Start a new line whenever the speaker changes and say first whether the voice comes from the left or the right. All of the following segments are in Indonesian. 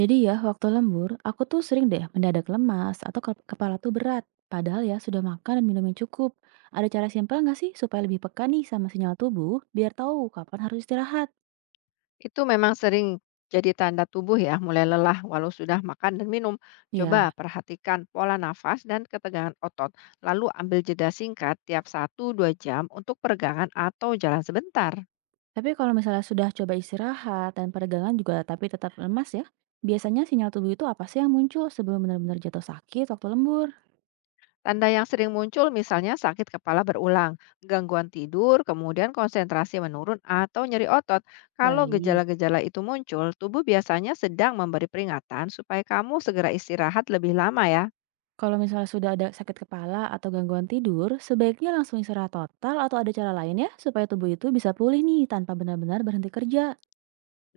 right: Jadi ya, waktu lembur, aku tuh sering deh mendadak lemas atau kepala tuh berat. Padahal ya sudah makan dan minum yang cukup. Ada cara simpel nggak sih supaya lebih peka nih sama sinyal tubuh biar tahu kapan harus istirahat?
left: Itu memang sering jadi tanda tubuh ya, mulai lelah walau sudah makan dan minum. Coba
right: Ya,
left: perhatikan pola nafas dan ketegangan otot, lalu ambil jeda singkat tiap satu dua jam untuk peregangan atau jalan sebentar.
right: tapi kalau misalnya sudah coba istirahat dan peregangan juga tapi tetap lemas ya, biasanya sinyal tubuh itu apa sih yang muncul sebelum benar-benar jatuh sakit waktu lembur?
left: Tanda yang sering muncul misalnya sakit kepala berulang, gangguan tidur, kemudian konsentrasi menurun atau nyeri otot. Kalau
right: Baik.
left: gejala-gejala itu muncul, tubuh biasanya sedang memberi peringatan supaya kamu segera istirahat lebih lama ya.
right: Kalau misalnya sudah ada sakit kepala atau gangguan tidur, sebaiknya langsung istirahat total atau ada cara lain ya supaya tubuh itu bisa pulih nih tanpa benar-benar berhenti kerja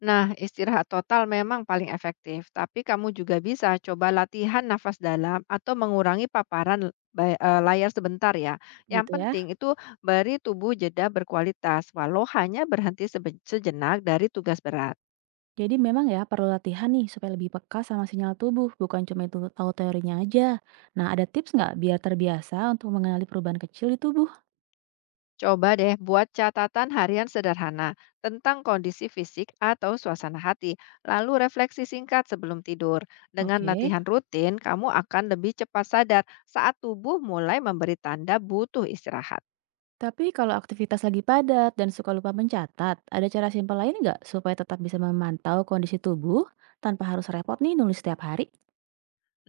left: Nah, istirahat total memang paling efektif, tapi kamu juga bisa coba latihan nafas dalam atau mengurangi paparan layar sebentar ya. Yang
right: gitu ya.
left: penting itu beri tubuh jeda berkualitas, walau hanya berhenti sejenak dari tugas berat.
right: Jadi memang ya perlu latihan nih supaya lebih peka sama sinyal tubuh, bukan cuma itu tahu teorinya aja. Nah, ada tips nggak biar terbiasa untuk mengenali perubahan kecil di tubuh?
left: Coba deh buat catatan harian sederhana tentang kondisi fisik atau suasana hati, lalu refleksi singkat sebelum tidur. Dengan
right: Oke.
left: latihan rutin, kamu akan lebih cepat sadar saat tubuh mulai memberi tanda butuh istirahat.
right: Tapi kalau aktivitas lagi padat dan suka lupa mencatat, ada cara simpel lain nggak supaya tetap bisa memantau kondisi tubuh tanpa harus repot nih nulis setiap hari?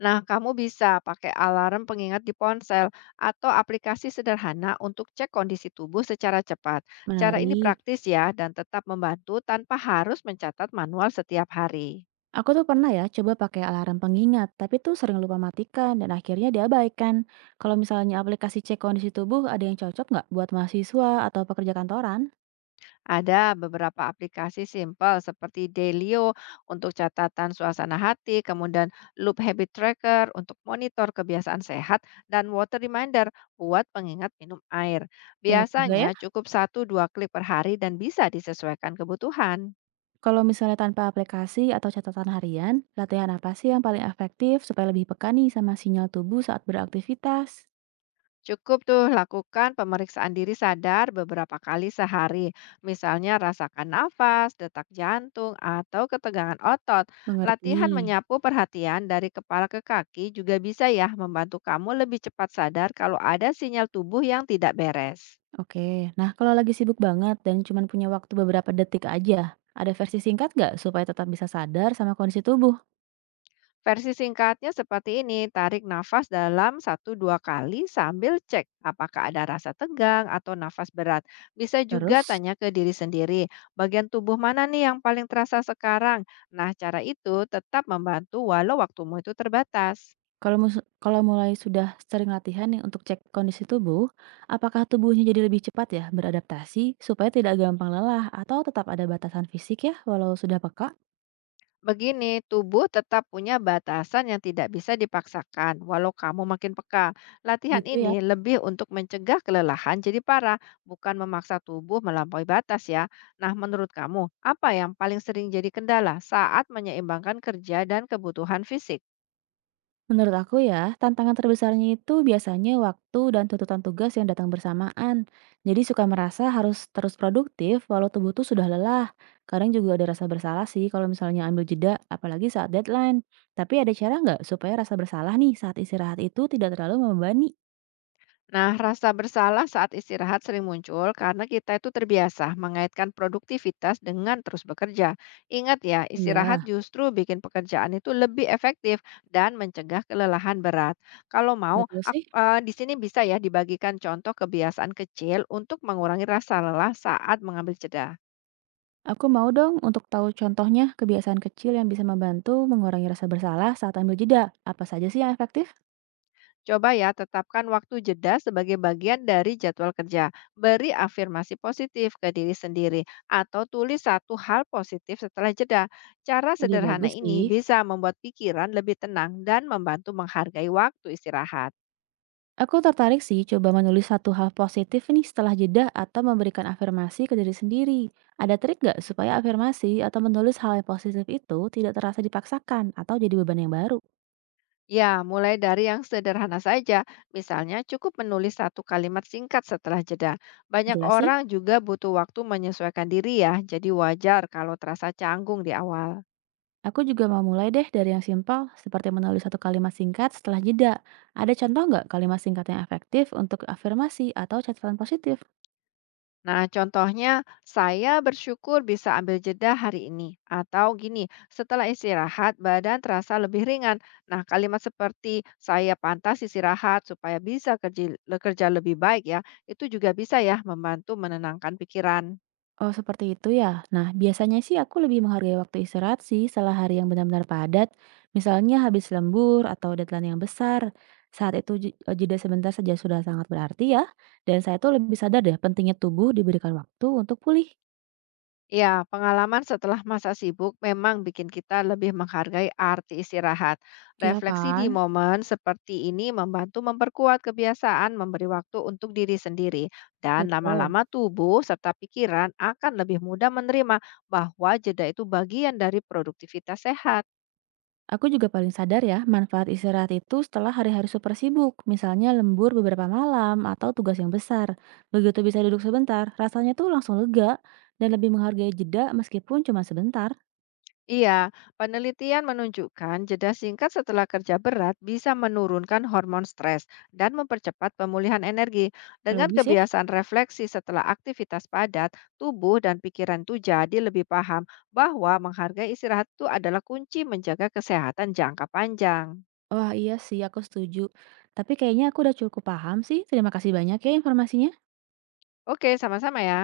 left: Nah, kamu bisa pakai alarm pengingat di ponsel atau aplikasi sederhana untuk cek kondisi tubuh secara cepat. Cara ini
right: Menarik.
left: praktis ya dan tetap membantu tanpa harus mencatat manual setiap hari.
right: Aku tuh pernah ya coba pakai alarm pengingat, tapi tuh sering lupa matikan dan akhirnya diabaikan. Kalau misalnya aplikasi cek kondisi tubuh ada yang cocok nggak buat mahasiswa atau pekerja kantoran?
left: Ada beberapa aplikasi simple seperti Delio untuk catatan suasana hati, kemudian Loop Habit Tracker untuk monitor kebiasaan sehat, dan Water Reminder buat pengingat minum air.
right: Banyak juga
left: Biasanya
right: ya.
left: cukup 1 dua klik per hari dan bisa disesuaikan kebutuhan.
right: Kalau misalnya tanpa aplikasi atau catatan harian, latihan apa sih yang paling efektif supaya lebih peka nih sama sinyal tubuh saat beraktivitas?
left: Cukup tuh lakukan pemeriksaan diri sadar beberapa kali sehari. Misalnya rasakan nafas, detak jantung, atau ketegangan otot.
right: Mengerti.
left: Latihan menyapu perhatian dari kepala ke kaki juga bisa ya membantu kamu lebih cepat sadar kalau ada sinyal tubuh yang tidak beres.
right: Oke, nah kalau lagi sibuk banget dan cuma punya waktu beberapa detik aja, ada versi singkat nggak supaya tetap bisa sadar sama kondisi tubuh?
left: Versi singkatnya seperti ini, tarik nafas dalam satu dua kali sambil cek apakah ada rasa tegang atau nafas berat. Bisa juga
right: Terus?
left: tanya ke diri sendiri, bagian tubuh mana nih yang paling terasa sekarang? Nah, cara itu tetap membantu walau waktumu itu terbatas.
right: Kalau mus Kalau mulai sudah sering latihan nih untuk cek kondisi tubuh, apakah tubuhnya jadi lebih cepat ya beradaptasi supaya tidak gampang lelah atau tetap ada batasan fisik ya walau sudah peka?
left: Begini, tubuh tetap punya batasan yang tidak bisa dipaksakan, walau kamu makin peka. Latihan
right: Gitu ya.
left: ini lebih untuk mencegah kelelahan jadi parah, bukan memaksa tubuh melampaui batas ya. Nah, menurut kamu, apa yang paling sering jadi kendala saat menyeimbangkan kerja dan kebutuhan fisik?
right: Menurut aku ya, tantangan terbesarnya itu biasanya waktu dan tuntutan tugas yang datang bersamaan. Jadi suka merasa harus terus produktif walau tubuh tuh sudah lelah. Kadang juga ada rasa bersalah sih kalau misalnya ambil jeda, apalagi saat deadline. Tapi ada cara nggak supaya rasa bersalah nih saat istirahat itu tidak terlalu membebani?
left: Nah, rasa bersalah saat istirahat sering muncul karena kita itu terbiasa mengaitkan produktivitas dengan terus bekerja. Ingat ya, istirahat
right: Iya.
left: justru bikin pekerjaan itu lebih efektif dan mencegah kelelahan berat. Kalau mau,
right: Betul sih.
left: di sini bisa ya dibagikan contoh kebiasaan kecil untuk mengurangi rasa lelah saat mengambil jeda.
right: Aku mau dong untuk tahu contohnya kebiasaan kecil yang bisa membantu mengurangi rasa bersalah saat ambil jeda. Apa saja sih yang efektif?
left: Coba ya, tetapkan waktu jeda sebagai bagian dari jadwal kerja. Beri afirmasi positif ke diri sendiri atau tulis satu hal positif setelah jeda. Cara
right: Ide
left: sederhana
right: bagus
left: ini
right: sih.
left: bisa membuat pikiran lebih tenang dan membantu menghargai waktu istirahat.
right: Aku tertarik sih coba menulis satu hal positif nih setelah jeda atau memberikan afirmasi ke diri sendiri. Ada trik nggak supaya afirmasi atau menulis hal yang positif itu tidak terasa dipaksakan atau jadi beban yang baru?
left: Ya, mulai dari yang sederhana saja. Misalnya cukup menulis satu kalimat singkat setelah jeda. Banyak
right: Jelas sih?
left: orang juga butuh waktu menyesuaikan diri ya, jadi wajar kalau terasa canggung di awal.
right: Aku juga mau mulai deh dari yang simpel, seperti menulis satu kalimat singkat setelah jeda. Ada contoh nggak kalimat singkat yang efektif untuk afirmasi atau catatan positif?
left: Nah, contohnya saya bersyukur bisa ambil jeda hari ini. Atau gini, setelah istirahat badan terasa lebih ringan. Nah, kalimat seperti saya pantas istirahat supaya bisa kerja, lebih baik ya, itu juga bisa ya membantu menenangkan pikiran.
right: Oh, seperti itu ya. Nah, biasanya sih aku lebih menghargai waktu istirahat sih setelah hari yang benar-benar padat, misalnya habis lembur atau deadline yang besar. Saat itu jeda sebentar saja sudah sangat berarti ya, dan saya tuh lebih sadar deh pentingnya tubuh diberikan waktu untuk pulih.
left: Ya, pengalaman setelah masa sibuk memang bikin kita lebih menghargai arti istirahat.
right: Iya
left: Refleksi di
right: kan?
left: momen seperti ini membantu memperkuat kebiasaan memberi waktu untuk diri sendiri, dan
right: Betul.
left: lama-lama tubuh serta pikiran akan lebih mudah menerima bahwa jeda itu bagian dari produktivitas sehat.
right: Aku juga paling sadar ya, manfaat istirahat itu setelah hari-hari super sibuk, misalnya lembur beberapa malam atau tugas yang besar. Begitu bisa duduk sebentar, rasanya tuh langsung lega dan lebih menghargai jeda meskipun cuma sebentar.
left: Iya, penelitian menunjukkan jeda singkat setelah kerja berat bisa menurunkan hormon stres dan mempercepat pemulihan energi. Dengan
right: Logis ya?
left: kebiasaan refleksi setelah aktivitas padat, tubuh dan pikiran itu jadi lebih paham bahwa menghargai istirahat itu adalah kunci menjaga kesehatan jangka panjang.
right: Wah iya sih, aku setuju. Tapi kayaknya aku udah cukup paham sih. Terima kasih banyak ya informasinya.
left: Oke, sama-sama ya.